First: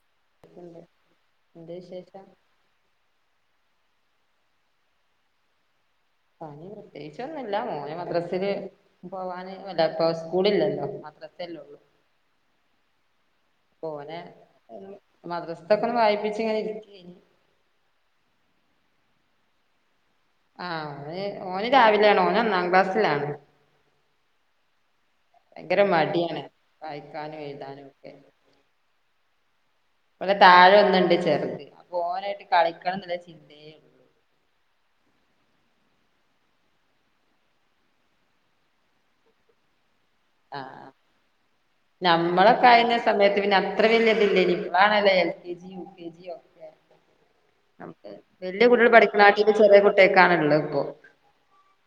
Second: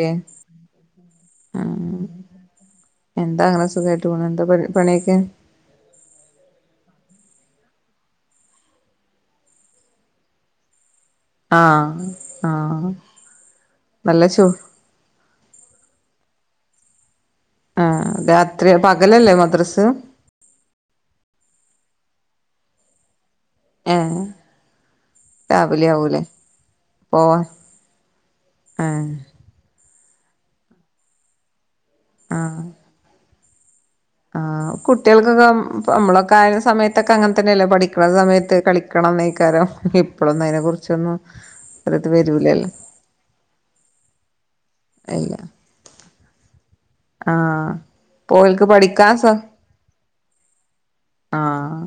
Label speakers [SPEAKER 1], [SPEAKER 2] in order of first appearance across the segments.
[SPEAKER 1] Yes
[SPEAKER 2] എന്ത് വിശേഷം
[SPEAKER 1] എന്താ അങ്ങനെ സുഖമായിട്ട് പോണു എന്താ പണിയൊക്കെ
[SPEAKER 2] പണി പ്രത്യേകിച്ചൊന്നുമില്ല മോന് മദ്രസല് പോവാന് വല്ല ഇപ്പ സ്കൂളില്ലല്ലോ മദ്ര
[SPEAKER 1] ആഹ ആഹ
[SPEAKER 2] ഓനെ
[SPEAKER 1] നല്ല ചോ
[SPEAKER 2] മദ്രസത്തൊക്കെ ഒന്ന് വായിപ്പിച്ച് ഇങ്ങനെ ഇരിക്ക
[SPEAKER 1] ആഹ് രാത്രി പകലല്ലേ മദ്രസ
[SPEAKER 2] ആഹ് ഓന് രാവിലെയാണ് ഓന് ഒന്നാം ക്ലാസ്സിലാണ്
[SPEAKER 1] ഏഹ്
[SPEAKER 2] ഭയങ്കര
[SPEAKER 1] രാവിലെ ആവൂലേ
[SPEAKER 2] മടിയാണ് വായിക്കാനും
[SPEAKER 1] പോവാൻ
[SPEAKER 2] എഴുതാനും ഒക്കെ
[SPEAKER 1] ഏഹ്
[SPEAKER 2] ഓള താഴെ ഒന്നുണ്ട് ചെറുത് ഓനായിട്ട്
[SPEAKER 1] ആഹ്
[SPEAKER 2] കളിക്കണം എന്നുള്ള ചിന്തയേ ഉള്ളൂ
[SPEAKER 1] ആഹ് കുട്ടികൾക്കൊക്കെ ഇപ്പ നമ്മളൊക്കെ ആ ഒരു സമയത്തൊക്കെ അങ്ങനെ തന്നെയല്ലോ പഠിക്കണ സമയത്ത് കളിക്കണന്നെകാരൃം അതിനെ
[SPEAKER 2] ആഹ്
[SPEAKER 1] കുറിച്ചൊന്നും വരൂലല്ലോ
[SPEAKER 2] നമ്മളൊക്കെ [unintelligible] സമയത്ത് പിന്നെ അത്ര വലിയതില്ലല്ലേനി ഇപ്പോളാണല്ലോ എൽ
[SPEAKER 1] ഇല്ല
[SPEAKER 2] കെ ജിയും [unintelligible]
[SPEAKER 1] ആഹ് ഓൽക്ക് പഠിക്കാ സ
[SPEAKER 2] പഠിക്കണാട്ടിലും ചെറിയ കുട്ടികൾക്കാണ് ഉള്ളത് ഇപ്പോ
[SPEAKER 1] ആഹ്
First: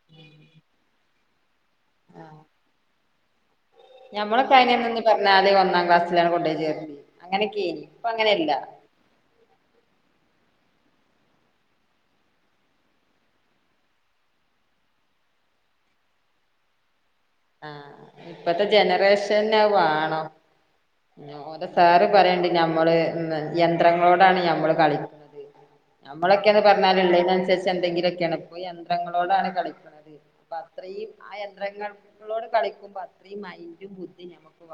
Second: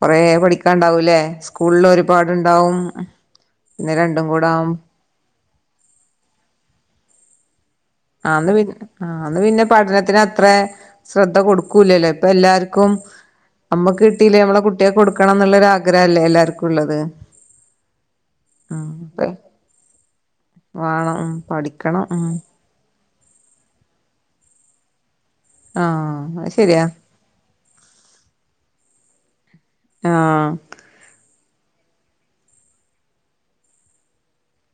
[SPEAKER 1] കുറേ പഠിക്കാനുണ്ടാവൂല്ലേ സ്കൂളിൽ
[SPEAKER 2] ആഹ്
[SPEAKER 1] ഒരുപാടുണ്ടാവും പിന്നെ രണ്ടും കൂടെ
[SPEAKER 2] ഞമ്മളൊക്കെ
[SPEAKER 1] ആവുമ്പോ
[SPEAKER 2] [unintelligible] പറഞ്ഞാല് ഒന്നാം ക്ലാസിലാണ് കൊണ്ടു പോയി ചേർത്തത് അങ്ങനെയൊക്കെ
[SPEAKER 1] [unintelligible] ആഹ് അന്ന് പിന്നെ പഠനത്തിന് അത്ര ശ്രദ്ധ കൊടുക്കൂല്ലല്ലോ ഇപ്പൊ എല്ലാർക്കും നമ്മുക്ക് കിട്ടിയില്ലേ നമ്മള കുട്ടികൾക്ക് കൊടുക്കണം എന്നുള്ളരു ആഗ്രഹല്ലേ എല്ലാർക്കും ഉള്ളത്
[SPEAKER 2] ആഹ് ഇപ്പഴത്തെ
[SPEAKER 1] ഉം അതെ
[SPEAKER 2] ജനറേഷൻ വേണം
[SPEAKER 1] വേണം ഉം
[SPEAKER 2] ഓന്റെ
[SPEAKER 1] പഠിക്കണം
[SPEAKER 2] സാറ്
[SPEAKER 1] ഉം
[SPEAKER 2] പറയണ്ട് ഞമ്മള് യന്ത്രങ്ങളോടാണ് നമ്മള് കളിക്കുന്നത്
[SPEAKER 1] ആഹ്
[SPEAKER 2] നമ്മളൊക്കെ അത്
[SPEAKER 1] ശരിയാ
[SPEAKER 2] പറഞ്ഞാല് ഉള്ളെന് അനുസരിച്ച് എന്തെങ്കിലും ഒക്കെയാണ് ഇപ്പോ യന്ത്രങ്ങളോടാണ് കളി
[SPEAKER 1] ആഹ്
[SPEAKER 2] അപ്പൊ അത്രയും ആ യന്ത്രങ്ങൾ നമ്മളോട് കളിക്കുമ്പോ അത്രയും മൈന്റും ബുദ്ധിയും നമ്മുക്ക്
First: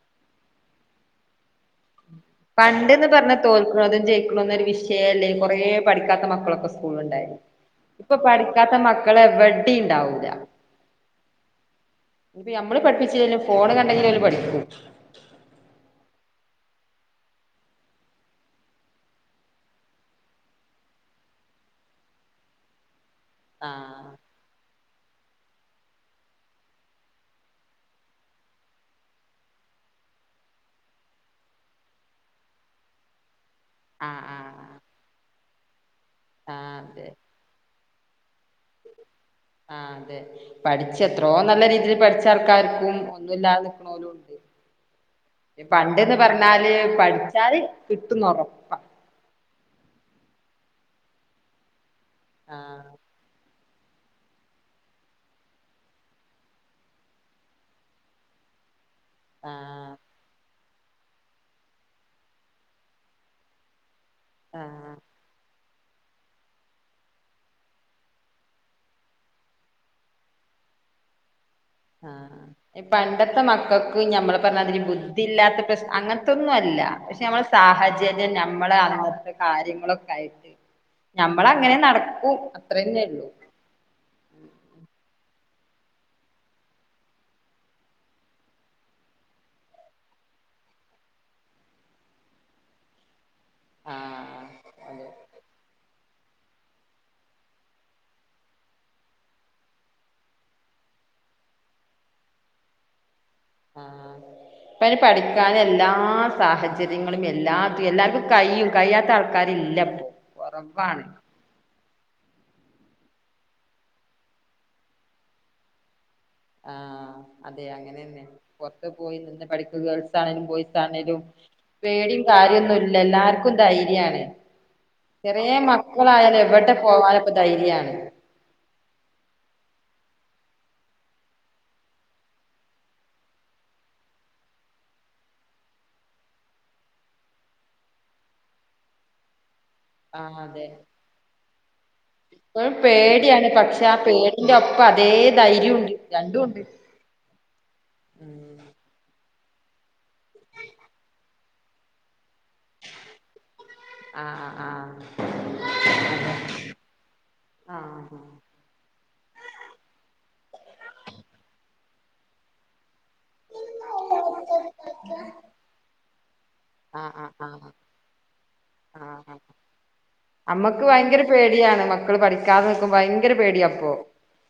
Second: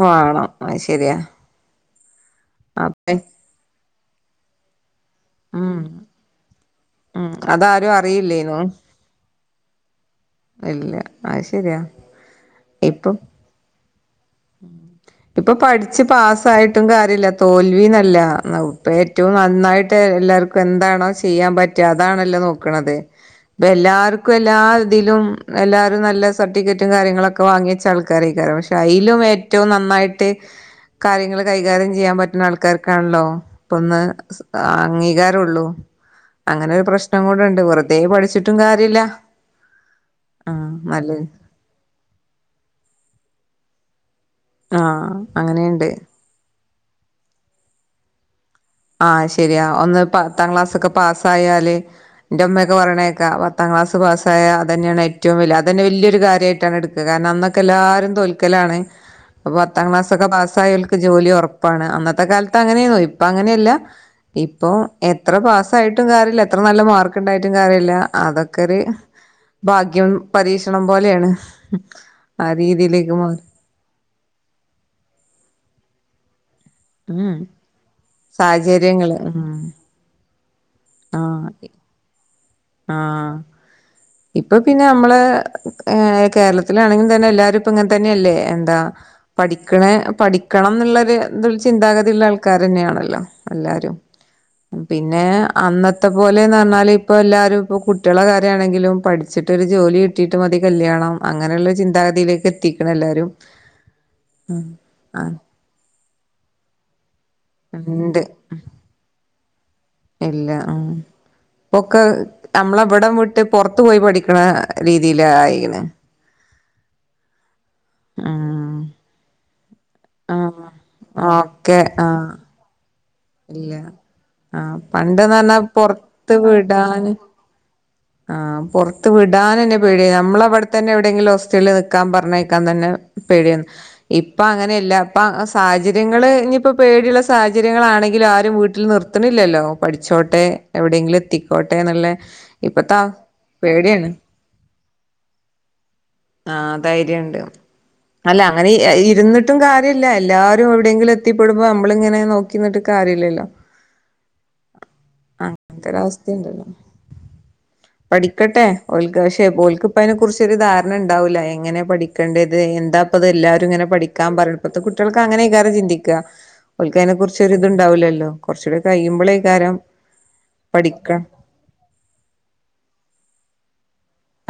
[SPEAKER 1] വേണം അതുശരിയാ
[SPEAKER 2] പണ്ടെന്ന് പറഞ്ഞാ തോൽക്കണതും ജയിക്കണതു ഒരു വിഷയല്ലേ കുറേ
[SPEAKER 1] ഉം
[SPEAKER 2] പഠിക്കാത്ത മക്കളൊക്കെ
[SPEAKER 1] ഉം
[SPEAKER 2] സ്കൂളുണ്ടായിരുന്നു
[SPEAKER 1] അതാരും
[SPEAKER 2] ഇപ്പൊ
[SPEAKER 1] അറിയില്ലേനു
[SPEAKER 2] പഠിക്കാത്ത മക്കൾ മക്കള് എവിടേയും ഉണ്ടാവൂല്ല
[SPEAKER 1] ഇല്ല അത് ശരിയാ ഇപ്പം
[SPEAKER 2] ഫോൺ കണ്ടെങ്കിലെ അവര് പഠിക്കു
[SPEAKER 1] ഇപ്പൊ പഠിച്ച് പാസ്സായിട്ടും കാര്യല്ല തോൽവിന്നല്ല ഏറ്റവും നന്നായിട്ട് എല്ലാർക്കും എന്താണോ ചെയ്യാൻ പറ്റുക അതാണല്ലോ നോക്കണത് ഇപ്പ
[SPEAKER 2] ആഹ്
[SPEAKER 1] എല്ലാർ- ക്കും എല്ലാ ഇതിലും എല്ലാരും നല്ല സർട്ടിഫിക്കറ്റും കാര്യങ്ങളൊക്കെ വാങ്ങിവെച്ച ആൾക്കാരൊക്കെയാണ് പക്ഷെ ഇതിലും ഏറ്റവും നന്നായിട്ട് കാര്യങ്ങൾ കൈകാര്യം ചെയ്യാൻ പറ്റുന്ന ആൾക്കാർക്കാണല്ലോ ഇപ്പം ഒന്ന്
[SPEAKER 2] ആഹ് ആഹ്
[SPEAKER 1] അംഗീകാരം ഉള്ളു
[SPEAKER 2] ആഹ്
[SPEAKER 1] അങ്ങനൊരു
[SPEAKER 2] അതെ
[SPEAKER 1] പ്രശ്നം കൂടെണ്ട് വെറുതെ പഠിച്ചിട്ടും കാര്യല്ല
[SPEAKER 2] ആഹ് അതെ പഠിച്ച എത്രോ നല്ല രീതിയിൽ പഠിച്ച ആൾക്കാർക്കും ഒന്നുമില്ലാതെ നിക്കണ ഒരു
[SPEAKER 1] ആഹ് അങ്ങനെയുണ്ട്
[SPEAKER 2] പറഞ്ഞാല് പഠിച്ചാല് കിട്ടുന്നു ഉറപ്പ
[SPEAKER 1] ആഹ് ശരിയാ ഒന്ന് പത്താം ക്ലാസ് ഒക്കെ പാസ് ആയാല് എന്റെമ്മയൊക്കെ
[SPEAKER 2] ആഹ്
[SPEAKER 1] പറയണ കേൾക്കാ പത്താം ക്ലാസ് പാസായ അതന്നെയാണ് ഏറ്റവും വലിയ അതു തന്നെ വലിയൊരു കാര്യമായിട്ടാണ് എടുക്കുക കാരണം അന്നൊക്കെ എല്ലാരും തോൽക്കലാണ് [inaudible] അപ്പൊ പത്താം
[SPEAKER 2] ആഹ്
[SPEAKER 1] ക്ലാസ്സൊക്കെ പാസ്സായവൾക്ക് ജോലി ഉറപ്പാണ് അന്നത്തെ കാലത്ത് അങ്ങനെയന്നോ ഇപ്പൊ അങ്ങനെയില്ല ഇപ്പൊ
[SPEAKER 2] ആഹ്
[SPEAKER 1] എത്ര പാസ് ആയിട്ടും കാര്യല്ല എത്ര നല്ല മാർക്ക് ഇണ്ടായിട്ടും കാര്യമില്ല അതൊക്കെ ഒരു ഭാഗ്യം പരീക്ഷണം പോലെയാണ് ആ
[SPEAKER 2] ആഹ്
[SPEAKER 1] രീതിയിലേക്ക് മാറി
[SPEAKER 2] പണ്ടത്തെ മക്കൾക്ക് ഈ ഞമ്മള് പറഞ്ഞതിന് ബുദ്ധിയില്ലാത്ത പ്രശ് അങ്ങനത്തൊന്നും അല്ല പക്ഷെ
[SPEAKER 1] ഉം
[SPEAKER 2] നമ്മളെ സാഹചര്യം നമ്മള
[SPEAKER 1] സാഹചര്യങ്ങള്
[SPEAKER 2] അങ്ങത്തെ
[SPEAKER 1] ഉം
[SPEAKER 2] കാര്യങ്ങളൊക്കെ ആയിട്ട് നമ്മള
[SPEAKER 1] ആഹ്
[SPEAKER 2] അങ്ങനെ നടക്കും അത്രന്നെ ഉള്ളൂ
[SPEAKER 1] ആഹ് ഇപ്പൊ പിന്നെ നമ്മള് ഏഹ് കേരളത്തിലാണെങ്കിൽ തന്നെ എല്ലാരും ഇപ്പ ഇങ്ങനെ തന്നെയല്ലേ എന്താ പഠിക്കണെ പഠിക്കണം ന്നുള്ളരു ഇത് ചിന്താഗതിയുള്ള ആൾക്കാരെന്നെയാണല്ലോ എല്ലാരും
[SPEAKER 2] ആഹ് അതെ
[SPEAKER 1] പിന്നെ അന്നത്തെ പോലെന്ന് പറഞ്ഞാല് ഇപ്പ എല്ലാ രും കുട്ടിയേളെ കാര്യാണെങ്കിലും പഠിച്ചിട്ട് ഒരു ജോലി കിട്ടിട്ട് മതി കല്യാണം അങ്ങനെള്ള ചിന്താഗതിയിലേക്ക് എ ത്തിക്ക്‌ണെല്ലാരും
[SPEAKER 2] ആഹ് ഇപ്പയ്ന് പഠിക്കാൻ എല്ലാ സാഹ ചര്യങ്ങളും എല്ലാറ്റും
[SPEAKER 1] ഉണ്ട്
[SPEAKER 2] എല്ലാർക്കും കയും കയ്യാത്ത ആൾക്കാരില്ലപ്പോ കൊറവാണ്
[SPEAKER 1] ഒക്കെ നമ്മളെവിടം വിട്ട് പുറത്ത് പോയി പഠിക്കണ രീതിയില് ആയിണ്
[SPEAKER 2] ആഹ് അതെ അങ്ങനെന്നെ പൊറത്തു
[SPEAKER 1] ഉം
[SPEAKER 2] പോയി നിന്ന് പഠിക്കുക ഗേൾസാണേലും
[SPEAKER 1] ആഹ്
[SPEAKER 2] ബോയ്സാണേലും
[SPEAKER 1] ഓക്കെ
[SPEAKER 2] പേടിം
[SPEAKER 1] ആഹ്
[SPEAKER 2] കാര്യൊന്നുല്ല എല്ലാർക്കും
[SPEAKER 1] ഇല്ല
[SPEAKER 2] ധൈര്യാണ്
[SPEAKER 1] ആഹ് പണ്ട്ന്ന്
[SPEAKER 2] ചെറിയ
[SPEAKER 1] പറഞ്ഞാ പൊറത്ത്
[SPEAKER 2] മക്കളായാലും എവിടെ
[SPEAKER 1] വിടാന്
[SPEAKER 2] പോവാനും ഇപ്പോ ധൈര്യാണ്
[SPEAKER 1] ആഹ് പുറത്ത് വിടാൻ തന്നെ പേടിയ നമ്മള അവിടെ തന്നെ എവിടെയങ്കിലും ഹോസ്റ്റലിൽ നിൽക്കാൻ പറഞ്ഞേക്കാൻ തന്നെ പേടിയാണ് ഇപ്പം അങ്ങനെയല്ല അപ്പം സാഹചര്യങ്ങൾ ഇനിയിപ്പോൾ പേടിയുള്ള സാഹചര്യങ്ങളാണെങ്കിലും ആരും വീട്ടിൽ നിർ ത്ത്ണില്ലല്ലോ
[SPEAKER 2] ആ
[SPEAKER 1] പഠിച്ചോട്ടെ എവിടെയെങ്കിലും എത്തിക്കോട്ടെ ന്നുള്ള
[SPEAKER 2] ഓൻ പേടിയാണ് പക്ഷെ ആ പേടിന്റെ ഒപ്പം അതേ ധൈര്യുണ്ട് രണ്ടും ഉണ്ട്
[SPEAKER 1] ആഹ് ധൈര്യണ്ട് അല്ല
[SPEAKER 2] ഉം
[SPEAKER 1] അങ്ങനെ ഏഹ് ഇരിന്നിട്ടും കാര്യല്ല എല്ലാരും എവിടെയെങ്കിലും എത്തിപ്പെടുമ്പോ നമ്മള ഇങ്ങനെ നോ ക്കി നിന്നിട്ട് കാര്യല്ലല്ലോ
[SPEAKER 2] ആ ആ അതെ
[SPEAKER 1] അങ്ങനത്തൊരു അവസ്ഥയുണ്ടല്ലോ
[SPEAKER 2] ആ
[SPEAKER 1] പഠിക്കട്ടെ ഓൽക്ക് പക്ഷെ ഓൽക്ക്‌ ഇപ്പ അയ്നെ കുറിച്ചൊരു ധാരണ ഉണ്ടാവൂല എങ്ങനെ പഠി ക്കേണ്ടത് എന്താപ്പത് എല്ലാരും ഇങ്ങനെ പഠിക്കാൻ പറയ്ണത് ഇപ്പത്തെ കുട്ടികൾക്ക് അങ്ങനെക്കാരം ചിന്തിക്കാ
[SPEAKER 2] ആ
[SPEAKER 1] ഓൽക്കയ്നെ
[SPEAKER 2] ആ
[SPEAKER 1] കുറിച്ച്
[SPEAKER 2] ആ ആ
[SPEAKER 1] ഒരിതുണ്ടാവില്ലല്ലോ കുറച്ചൂടി
[SPEAKER 2] ആ
[SPEAKER 1] കഴിയുമ്പോളെക്കാരം പഠിക്കാ
[SPEAKER 2] യാണ് മക്കൾ പഠിക്കാതെ നിക്കുമ്പോ ഭയങ്കര പേടിയാപ്പൊ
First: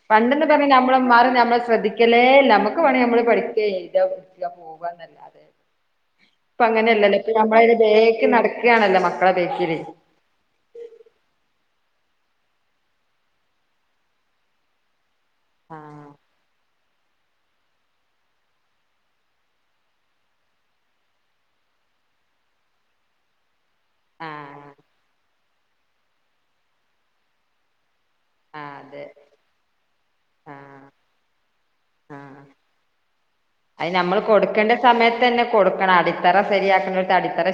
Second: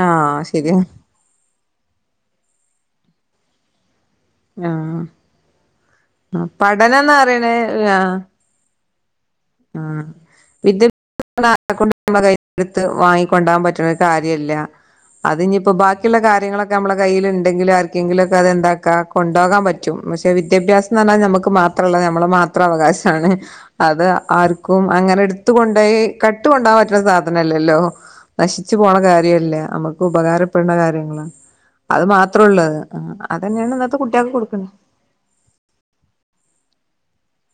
[SPEAKER 1] ആഹ്
[SPEAKER 2] പണ്ടെന്ന് പറഞ്ഞ
[SPEAKER 1] ശരിയാ
[SPEAKER 2] നമ്മളെ ഉമ്മാര് നമ്മളെ ശ്രദ്ധി ക്കലേ ഇല്ല നമ്മക്ക് വേണങ്കി നമ്മള് പഠിക്കുക എയ്താ
[SPEAKER 1] ആഹ് ആഹ് പഠനംന്ന് പറയണേ ആഹ്
[SPEAKER 2] നടക്കാണല്ലോ മക്കളെ ദേഷ്
[SPEAKER 1] ആഹ് വിദ്യാഭ്യാസം എന്നാ ആരെ കൊണ്ടും നമ്മ കയ്യ്ന്ന് എടുത്ത് വാങ്ങിക്കൊണ്ടാകാൻ പറ്റുന്ന ഒരു കാര്യല്ല അതിഞ്ഞിപ്പോ
[SPEAKER 2] ആ
[SPEAKER 1] ബാ ക്കിള്ള കാര്യങ്ങളൊക്കെ നമ്മുടെ കയ്യില്ണ്ടെങ്കില് ആർക്കെങ്കിലൊക്കെ അതെന്താക്ക കൊണ്ടോകാൻ പറ്റും പക്ഷെ വിദ്യാഭ്യാസ ന്ന് റഞ്ഞാൽ നമ്മക്ക് മാത്രള്ള നമ്മളെ മാത്രം അവകാശാണ് അത്
[SPEAKER 2] ആ
[SPEAKER 1] ആർക്കും അങ്ങനെ എടുത്തു കൊണ്ടയി കട്ട് കൊണ്ടാകൻ പറ്റുന്ന സാധനംല്ലല്ലോ
[SPEAKER 2] ആ
[SPEAKER 1] നശിച്ചു പോണ
[SPEAKER 2] അതെ
[SPEAKER 1] കാര്യല്ലേ നമ്മുക്ക്
[SPEAKER 2] ആ
[SPEAKER 1] ഉപകാരപ്പെട്ണ കാര്യങ്ങളാ അത്
[SPEAKER 2] ആ
[SPEAKER 1] മാത്രള്ളത് ആഹ് അതന്നെയാണ്
[SPEAKER 2] അത്
[SPEAKER 1] ഇന്നത്തെ
[SPEAKER 2] നമ്മൾ
[SPEAKER 1] കുട്ടികൾക്ക് കൊടുക്കണേ
[SPEAKER 2] കൊടുക്കേണ്ട സമയത്തന്നെ കൊടുക്കണം അടിത്തറ ശരിയാക്കണ്ടോ ത്ത് അടിത്തറ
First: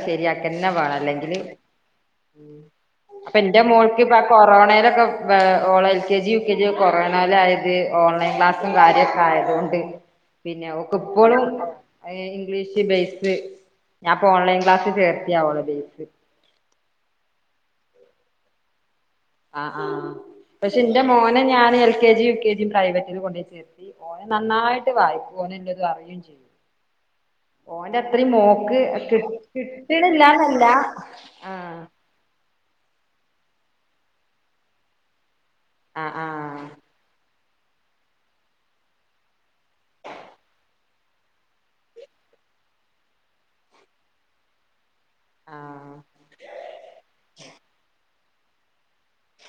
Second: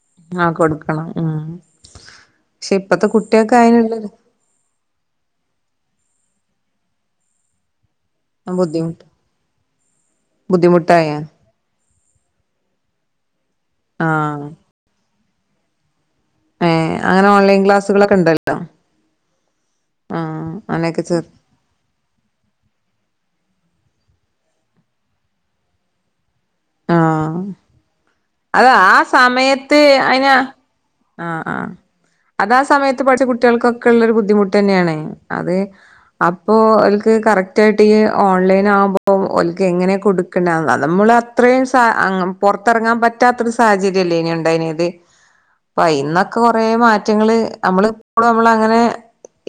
[SPEAKER 1] ആഹ്
[SPEAKER 2] ശരിയാക്കന്നെ വേണം
[SPEAKER 1] കൊടുക്കണം
[SPEAKER 2] അല്ലെങ്കിൽ
[SPEAKER 1] ഉം
[SPEAKER 2] ഉം
[SPEAKER 1] പക്ഷെ ഇപ്പത്തെ
[SPEAKER 2] അപ്പൊ
[SPEAKER 1] കുട്ടികൾക്ക്
[SPEAKER 2] എന്റെ മോൾക്ക്
[SPEAKER 1] അതിനുള്ളൊരു
[SPEAKER 2] കൊറോണയിലൊക്കെ ഏഹ് ഓള L K G U K G കൊറോണായിലായത് ഓൺലൈൻ ക്ലാസ്സും
[SPEAKER 1] ബുദ്ധിമുട്ട്
[SPEAKER 2] കാര്യൊക്കെ ആയതോണ്ട് പിന്നെ ഓ
[SPEAKER 1] ബുദ്ധിമുട്ടായ
[SPEAKER 2] ഇംഗ്ലീഷ് ബേസ് ഞാൻപ്പൊ
[SPEAKER 1] ആഹ്
[SPEAKER 2] ഓൺലൈൻ ക്ലാസ് ചേർത്തിയാ ഓളെ ബേസ്
[SPEAKER 1] ഏഹ് അങ്ങനെ ഓൺലൈൻ ക്ലാസുകളൊക്ക ഇണ്ടല്ലോ
[SPEAKER 2] ആഹ് ആഹ് പക്ഷെ ന്റെ
[SPEAKER 1] അങ്ങനെയൊക്കെ ചേർ
[SPEAKER 2] മോനെ ഞാൻ L - K G U K ജിയും പ്രൈവറ്റിൽ കൊണ്ടേ ചേർത്തി ഓന് നന്നായിട്ട് വായിക്കും ഓനെ എല്ലതും അറിയും ചെയ്യും
[SPEAKER 1] ആഹ്
[SPEAKER 2] ഓന്റെ അത്രയും
[SPEAKER 1] അത്
[SPEAKER 2] മോക്ക്
[SPEAKER 1] ആ
[SPEAKER 2] കി
[SPEAKER 1] സമയത്ത് അയിന്
[SPEAKER 2] കിട്ടണില്ലാന്നല്ല ആഹ്
[SPEAKER 1] അതാ സമയത്ത് പഠിച്ച കുട്ടികൾക്കൊക്കെള്ളരു ബുദ്ധിമുട്ട്ന്നെയാണ് അത്
[SPEAKER 2] ആഹ് ആഹ്
[SPEAKER 1] അപ്പോ ഓൽക്ക് കറക്റ്റായിട്ട് ഈ ഓൺലൈൻ ആകുമ്പോൾ ഓൽക്ക് എങ്ങനെ കൊടുക്ക്ണ് അത് നമ്മള് അത്രയും സ അ പൊറത്തിറങ്ങാൻ പറ്റാത്തൊരു സാഹചര്യല്ലേയ് നേ ഉണ്ടായിന്നത് ഇപ്പോ
[SPEAKER 2] ആഹ്
[SPEAKER 1] അയിന്നൊക്കെ കൊറ മാറ്റങ്ങള് നമ്മള് ഇപ്പളും നമ്മളങ്ങനെ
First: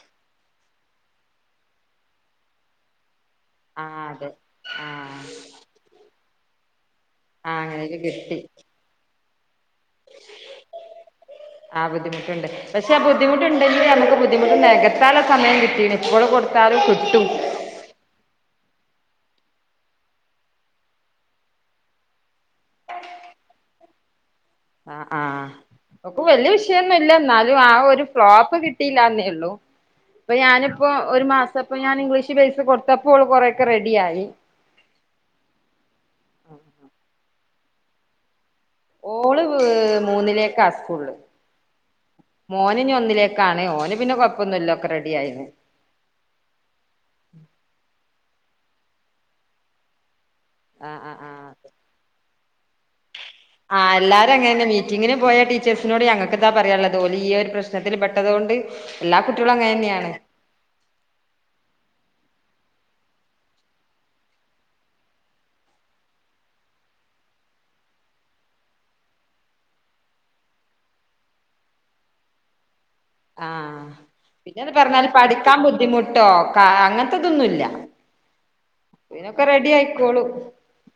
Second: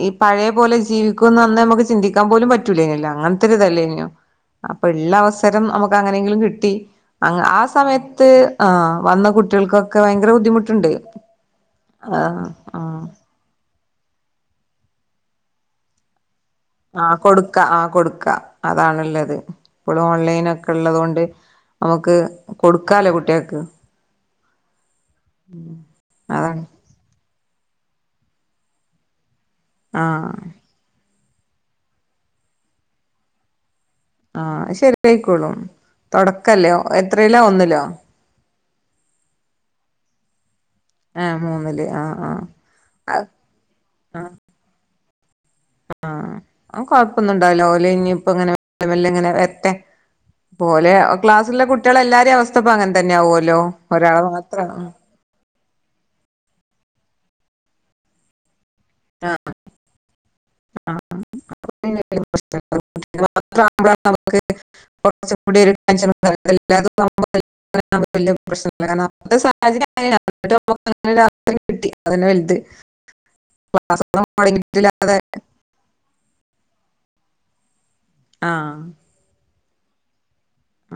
[SPEAKER 1] ഈ പഴേ പോലെ ജീവിക്കുന്ന് അന്ന് നമക്ക് ചിന്തിക്കാൻ പോലും പറ്റൂലെയിന്നല്ലോ അങ്ങ ഒത്തിരി ഇതല്ലയ്ന്നേ
[SPEAKER 2] ആഹ് അതെ
[SPEAKER 1] അപ്പൊ ഉള്ള
[SPEAKER 2] ആഹ്
[SPEAKER 1] അവസരം നമുക്ക് അങ്ങനെങ്കിലും കിട്ടി അങ്ങ
[SPEAKER 2] ആഹ്
[SPEAKER 1] ആ
[SPEAKER 2] അങ്ങനെയൊക്കെ
[SPEAKER 1] സമയത്ത്
[SPEAKER 2] കിട്ടി
[SPEAKER 1] ആ വന്ന കുട്ടികൾക്കൊക്കെ ഭയങ്കരം ബുദ്ധിമുട്ടുണ്ട്
[SPEAKER 2] ആ ബുദ്ധിമുട്ടുണ്ട് പക്ഷെ ആ ബുദ്ധിമുട്ട്ണ്ടെങ്കിൽ നമുക്ക് ബുദ്ധിമുട്ടു നെകത്താൻ ഉള്ള സമയം കിട്ടീക്ണ് ഇവിടെ കൊടുത്താലും കിട്ടും
[SPEAKER 1] ക്ക ആ കൊടുക്ക അതാണ് ഇള്ളത് ഇപ്പോൾ ഓൺലൈനൊക്കെ ഇള്ളതോണ്ട് നമുക്ക് കൊടുക്കാല്ലേ കുട്ടിയാക്ക്
[SPEAKER 2] ആഹ് ആഹ് ഓക്ക് വല്ല്യ
[SPEAKER 1] അതാണ്
[SPEAKER 2] വിഷയ ന്നും ഇല്ല എന്നാലും ആ ഒരു ഫ്ലോപ്പ് കിട്ടിയില്ലന്നേ ഒള്ളൂ അപ്പൊ
[SPEAKER 1] ആഹ്
[SPEAKER 2] ഞാന് ഇപ്പോ ഒരു മാസം ഇപ്പോ ഞാൻ ഇംഗ്ലീഷ് ബേസ് കൊടുത്തപ്പോ ഓള് കുറേയൊക്കെ റെഡിയായി
[SPEAKER 1] ആഹ് ശരിയായിക്കോളും തൊടക്കല്ലേ എത്രയില്ലാ ഒന്നിലോ
[SPEAKER 2] ഓള് ഹ് മൂന്നിലേക്കാ കൂളില്
[SPEAKER 1] ഏഹ് മൂന്നില് ആഹ് ആഹ്
[SPEAKER 2] മോന് ഇനി
[SPEAKER 1] അത്
[SPEAKER 2] ഒന്നിലേക്കാണ് ഓന് പിന്നെ
[SPEAKER 1] ആഹ്
[SPEAKER 2] കൊഴപ്പൊന്നുല്ല ഒക്കെ റെഡി ആയിണ്
[SPEAKER 1] ആഹ് ഓൻ കൊഴപ്പൊന്നും ഇണ്ടാവൂല ഓല് ഇഞ്ഞിപ്പങ്ങനെ മെല്ല മെല്ലെങ്ങനെ വെരട്ടെ ഓലെ
[SPEAKER 2] ആഹ് ആഹ് ആഹ്
[SPEAKER 1] ക്ലാസിലുള്ള കുട്ടിയാളെ എല്ലാരേ അവസ്ഥപ്പോ അങ്ങനെ തന്നെ ആവുല്ലോ
[SPEAKER 2] ആഹ്
[SPEAKER 1] ഒരാളെ
[SPEAKER 2] എല്ലാരും അങ്ങനെന്നെ
[SPEAKER 1] മാത്രം
[SPEAKER 2] മീറ്റിങ്ങിന് പോയ ടീച്ചേഴ്സിനോട് ഞങ്ങൾക്കെന്താ പറയാള്ളത് ഓല് ഈ ഒരു പ്രശ്നത്തില് പെട്ടതോണ്ട് എല്ലാ
[SPEAKER 1] ആഹ്
[SPEAKER 2] കുട്ടികളും അങ്ങനെന്നെയാണ്
[SPEAKER 1] [inaudible] [inaudible] [unintelligible] സാഹചര്യം കിട്ടി അതന്നെ വലുത്
[SPEAKER 2] ആഹ്
[SPEAKER 1] ക്ലാസ് ഒന്നും
[SPEAKER 2] പിന്നെന്ന് പറഞ്ഞാല്
[SPEAKER 1] മുടങ്ങിയിട്ടില്ലാതെ
[SPEAKER 2] പഠിക്കാൻ ബുദ്ധിമുട്ടോ കാ അങ്ങനത്തെതൊന്നും ഇല്ല
[SPEAKER 1] ആഹ്
[SPEAKER 2] പിന്നൊക്കെ റെഡി ആയിക്കോളും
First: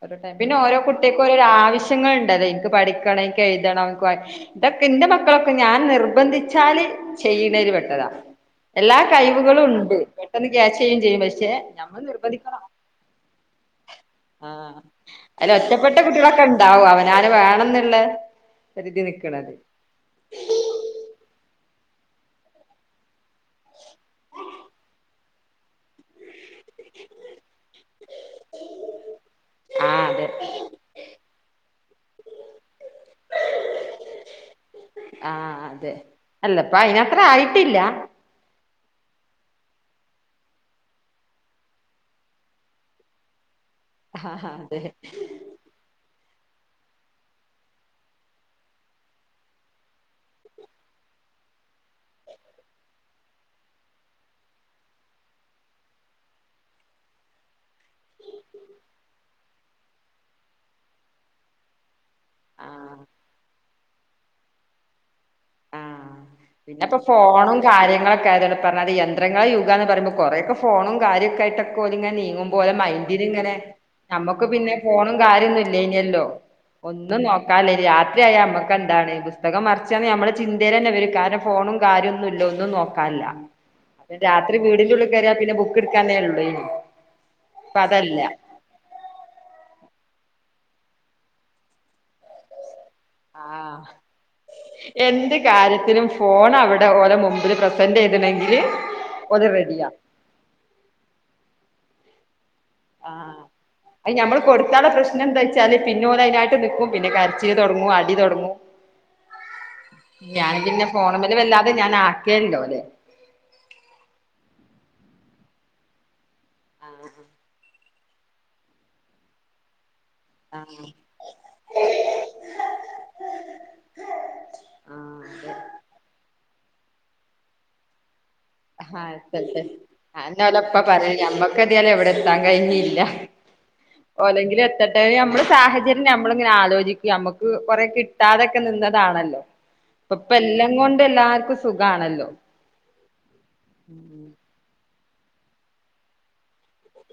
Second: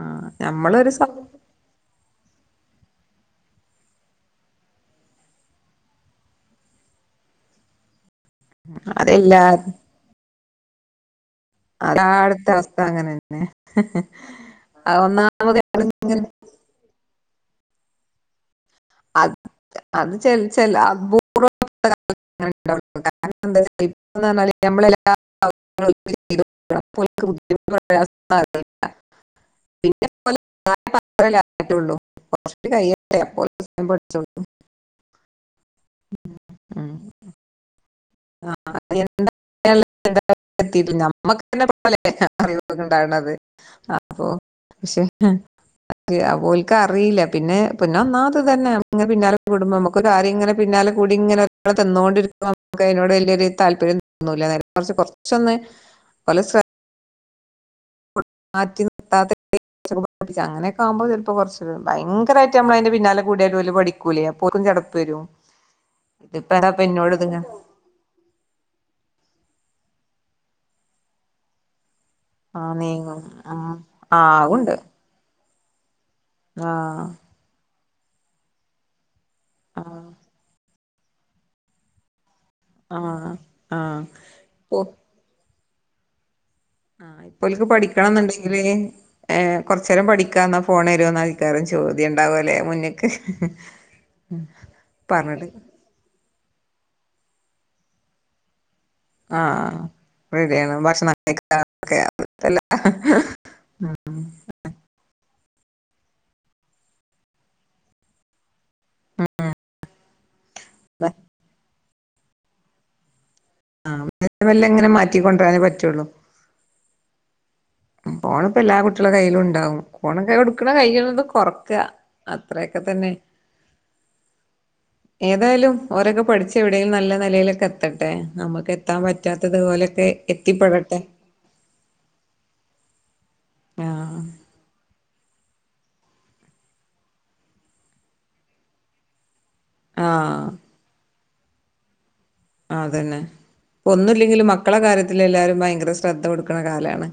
[SPEAKER 2] ഒരെ ടൈ പിന്നെ ഓരോ
[SPEAKER 1] നമ്മളൊരു സം-
[SPEAKER 2] കുട്ടിയാക്കും ഓരാവശ്യ ങ്ങൾ ഉണ്ടല്ലേ ഇനിക്ക് പഠിക്കണം ഇന്ക്ക് എഴുതണം ഇൻക്ക് വാ ഇതൊക്കെ ഇന്റെ മക്കളൊക്കെ ഞാൻ നിർബന്ധിച്ചാല് ചെയ്യണേല് പെട്ടതാ എല്ലാ
[SPEAKER 1] അതെല്ലാ
[SPEAKER 2] കഴിവ്കളും ഇണ്ട് പെട്ടെന്ന് ക്യാച്ചെയ്യും ചെയ്യും പക്ഷേ
[SPEAKER 1] അതാടുത്ത അവസ്ഥ അങ്ങനെന്നെ അത് ഒന്നാമത്
[SPEAKER 2] ണ്ട
[SPEAKER 1] ഇങ്ങനെ
[SPEAKER 2] കുട്ടികളൊക്കെ ഇണ്ടാവും അവനാന് വേണം എന്ന് ഉള്ളേ
[SPEAKER 1] അത് അത് ചെൽ ചെൽ അബു [unintelligible] കാരണം എന്താന്ന് വെച്ച് കഴിഞാല് നമ്മളെല [unintelligible]
[SPEAKER 2] ആഹ് അതെ
[SPEAKER 1] [unintelligible] കുറച്ചൂടെ കഴിയട്ടെ സ്വയം പഠിച്ചോളൂ
[SPEAKER 2] ആ അതെ അല്ല ഇപ്പം
[SPEAKER 1] ഉം.
[SPEAKER 2] അയിനാത്രം ആയിട്ടില്ല.
[SPEAKER 1] [unintelligible] ആ ഞമ്മക്കന്നെ [unintelligible] ഉണ്ടാണത് അപ്പൊ
[SPEAKER 2] ആഹ് അതെ
[SPEAKER 1] പക്ഷെ ഓലക്ക് അറില്ല പിന്നെ പിന്നെ ഒന്നാമത് ഇത് തന്നെ ഇ പിന്നാലെ കുടുമ്പോം നമുക്ക ആ ഇങ്ങനെ പിന്നാലെ കൂടി ഇങ്ങനെ അവിടെ തിന്നുകൊണ്ടിരിക അതിനോട് വലിയൊരു താല്പര്യം തോന്നുല നേരെ മറിച് കുറച്ചൊന്ന ഓലെ മാറ്റി ന [unintelligible] അങ്ങനെയൊക്കെ ആകുമ്പോൾ ചെർപ്പോ കുറച്ച് ഭയങ്കരയിട്ട് നമ്മളതിന്റെ
[SPEAKER 2] ആഹ്
[SPEAKER 1] പിന്നാലെ കൂടിയല് ഓല് പഠിക്കൂലേ അപ്പോൽക്കും ചടപ്പ് വരും. ഇതിപ്പ ഏതാപ്പ
[SPEAKER 2] പിന്നെ ഇപ്പോ
[SPEAKER 1] എന്നോട് ഇതിങ്ങ
[SPEAKER 2] ഫോണും കാര്യങ്ങളൊ [unintelligible] യന്ത്രങ്ങളെ യുഗന്ന് പറുമ്പോ കുറേക്കെ ഫോണും കാര്യക്കെയായിട്ടൊല്ങ്ങനെ നീ
[SPEAKER 1] ആ
[SPEAKER 2] ങ്ങുമ്പോലെ
[SPEAKER 1] നീങ്ങും
[SPEAKER 2] മൈൻ്റിലിങ്ങനെ
[SPEAKER 1] ആ
[SPEAKER 2] നമ്മക്ക് പിന്നെ
[SPEAKER 1] ആവുണ്ട്
[SPEAKER 2] ഫോണും കാര്യം ഒന്നും ല്ലെയ്ഞ്ഞല്ലൊ
[SPEAKER 1] ആ ഉണ്ട് ആഹ്
[SPEAKER 2] ഒന്നും നോക്കാൻ ല്ല രാത്രിയയാ നമ്മക്ക് എന്താണ് പുസ് തകം മറിച്ചാന്ന്
[SPEAKER 1] ആഹ്
[SPEAKER 2] നമ്മളെ ചിന്തയി ലെന്നെ വരും കാരണം ഫോണും കാര്യൊന്നും ഇല്ല ന്നും നോക്കാൻല്ല
[SPEAKER 1] ആഹ് ആഹ്
[SPEAKER 2] പ്പ രാത്രി
[SPEAKER 1] ഓ
[SPEAKER 2] വീടിന്റെ ുള്ളിൽ കയറ്യാ പിന്നെ ബുക്ക് എടുക്കന്നേ ഉള്ളൂ.
[SPEAKER 1] ആ ഇപ്പോൽക്ക് പഠിക്കണംന്നുണ്ട്. ഏകൊറച്ചേരം പഠിക്കാ ന്ന ഫോൺ തരോന്നയ്ക്കാരം ചോദ്യം ഉണ്ടാവോല്ലെ മുന്നക്ക്?
[SPEAKER 2] ആ എന്ത്
[SPEAKER 1] പറഞ്ഞിട്ട്
[SPEAKER 2] കാര്യത്തിലും ഫോൺ അവിടെ ഓലെ മുമ്പിൽ പ്രസൻറ് ചെയ്തിണെങ്കിൽ
[SPEAKER 1] ആ റെഡിയാണ്ഭക്ഷണം കഴിക്ക [unintelligible]
[SPEAKER 2] അ ഞമ്മള് കൊടുക്കാനുള്ള പ്രശ്നം എന്താ വെച്ചാല് പിന്നെോല് അതിനായിട്ട് നൽക്കും പിന്നെ കരച്ചീൽ തുടങ്ങും അടി തുടങ്ങും. ഞൻ പിന്നെ ഫോണുമ്മല് വല്ലാതെ ഞാൻ ആക്കല്ലോ ഓലെ.
[SPEAKER 1] ആ [unintelligible] മെല്ലങ്ങനെ മാറ്റി കൊണ്ടോവനേ പറ്റുള്ളൂ.
[SPEAKER 2] ആ
[SPEAKER 1] ഫോണ്പ്പ എല്ലാ കുട്ടികള കൈയിലും ഉണ്ടാവും ഫോണൊക്കെ കൊടുക്കണ
[SPEAKER 2] ആഹ്
[SPEAKER 1] കൈയ്ണതുംകൊറക്കാ. അത്രൊക്കെ തന്നെ.
[SPEAKER 2] ആഹ് അതെ
[SPEAKER 1] ഏതായാലും ഓരൊക്കെ പഠിച്ച് എവിടെലും നല്ല നിലയിലൊക്കെ എ ത്തട്ടെ നമുക്ക് എത്താൻ
[SPEAKER 2] ആഹ് എത്തട്ടെ
[SPEAKER 1] പറ്റാത്തതുപോലെയൊക്കെ
[SPEAKER 2] അതെന്നെ ഓലപ്പ
[SPEAKER 1] എത്തിപ്പെടട്ടെ.
[SPEAKER 2] പറയും [unintelligible] എവിടെ എത്താൻ കഴിഞ്ഞില്ല
[SPEAKER 1] ആഹ്
[SPEAKER 2] ഓലെങ്കിലും എത്തട്ടെ നമ്മള് സാഹച നമ്മളിങ്ങനെ ആലോചിക്ക നമ്മുക്ക് കൊറേ കിട്ടാതൊക്കെ നിന്നതാണല്ലോ. ഇപ്പ
[SPEAKER 1] ആഹ്
[SPEAKER 2] എല്ലാം കൊണ്ട് എല്ലാർക്കും സുഖാണല്ലോ.
[SPEAKER 1] ആ അതന്നെ ഒന്നുല്ലെങ്കിലും മക്കളെ കാര്യത്തില് എല്ലാരും ഭയങ്കര ശ്രദ്ധ കൊടുക്കണ കാലമാണ്.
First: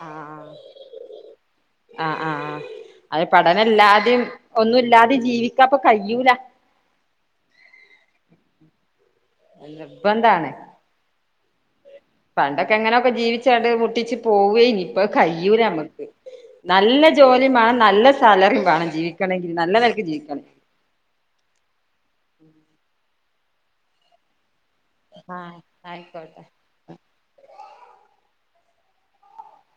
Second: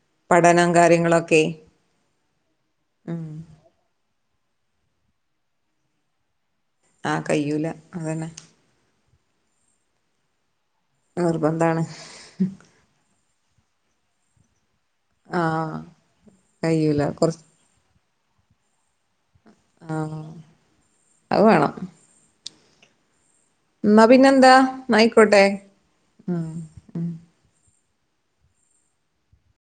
[SPEAKER 2] ആ ആ ആ അത്
[SPEAKER 1] ഉം
[SPEAKER 2] പഠനം ഇല്ലാതെയും ഒന്നു ല്ലാ തിം ജീവിക്കാപ്പൊ കയ്യൂല.
[SPEAKER 1] ആ കയ്യൂല അതന്നെ.
[SPEAKER 2] [unintelligible] ന്താണ്
[SPEAKER 1] നിർബന്ധാണ്.
[SPEAKER 2] പണ്ടൊക്കെങ്ങനെയൊക്കെ ജീവിച്ചാണ്ട് മുട്ടിച്ച് പോവയ്ഞ്ഞു. ഇപ്പൊ ത്കയ്യൂല
[SPEAKER 1] ആഹ്
[SPEAKER 2] നമ്മക്ക് നല്ല
[SPEAKER 1] കയ്യൂല കൊറച്ച്
[SPEAKER 2] ജോലിയും വേണം നല്ല സാലറിയും വേണം ജീവ ണെങ്കിൽ നല്ല നിലക്ക്
[SPEAKER 1] ആഹ്
[SPEAKER 2] ജീവിക്കണ
[SPEAKER 1] അത് വേണം. ന്നാ പിന്നെന്താ ന്നായിക്കോട്ടെ
[SPEAKER 2] ആഹ് ആയിക്കോട്ടെ
[SPEAKER 1] മ്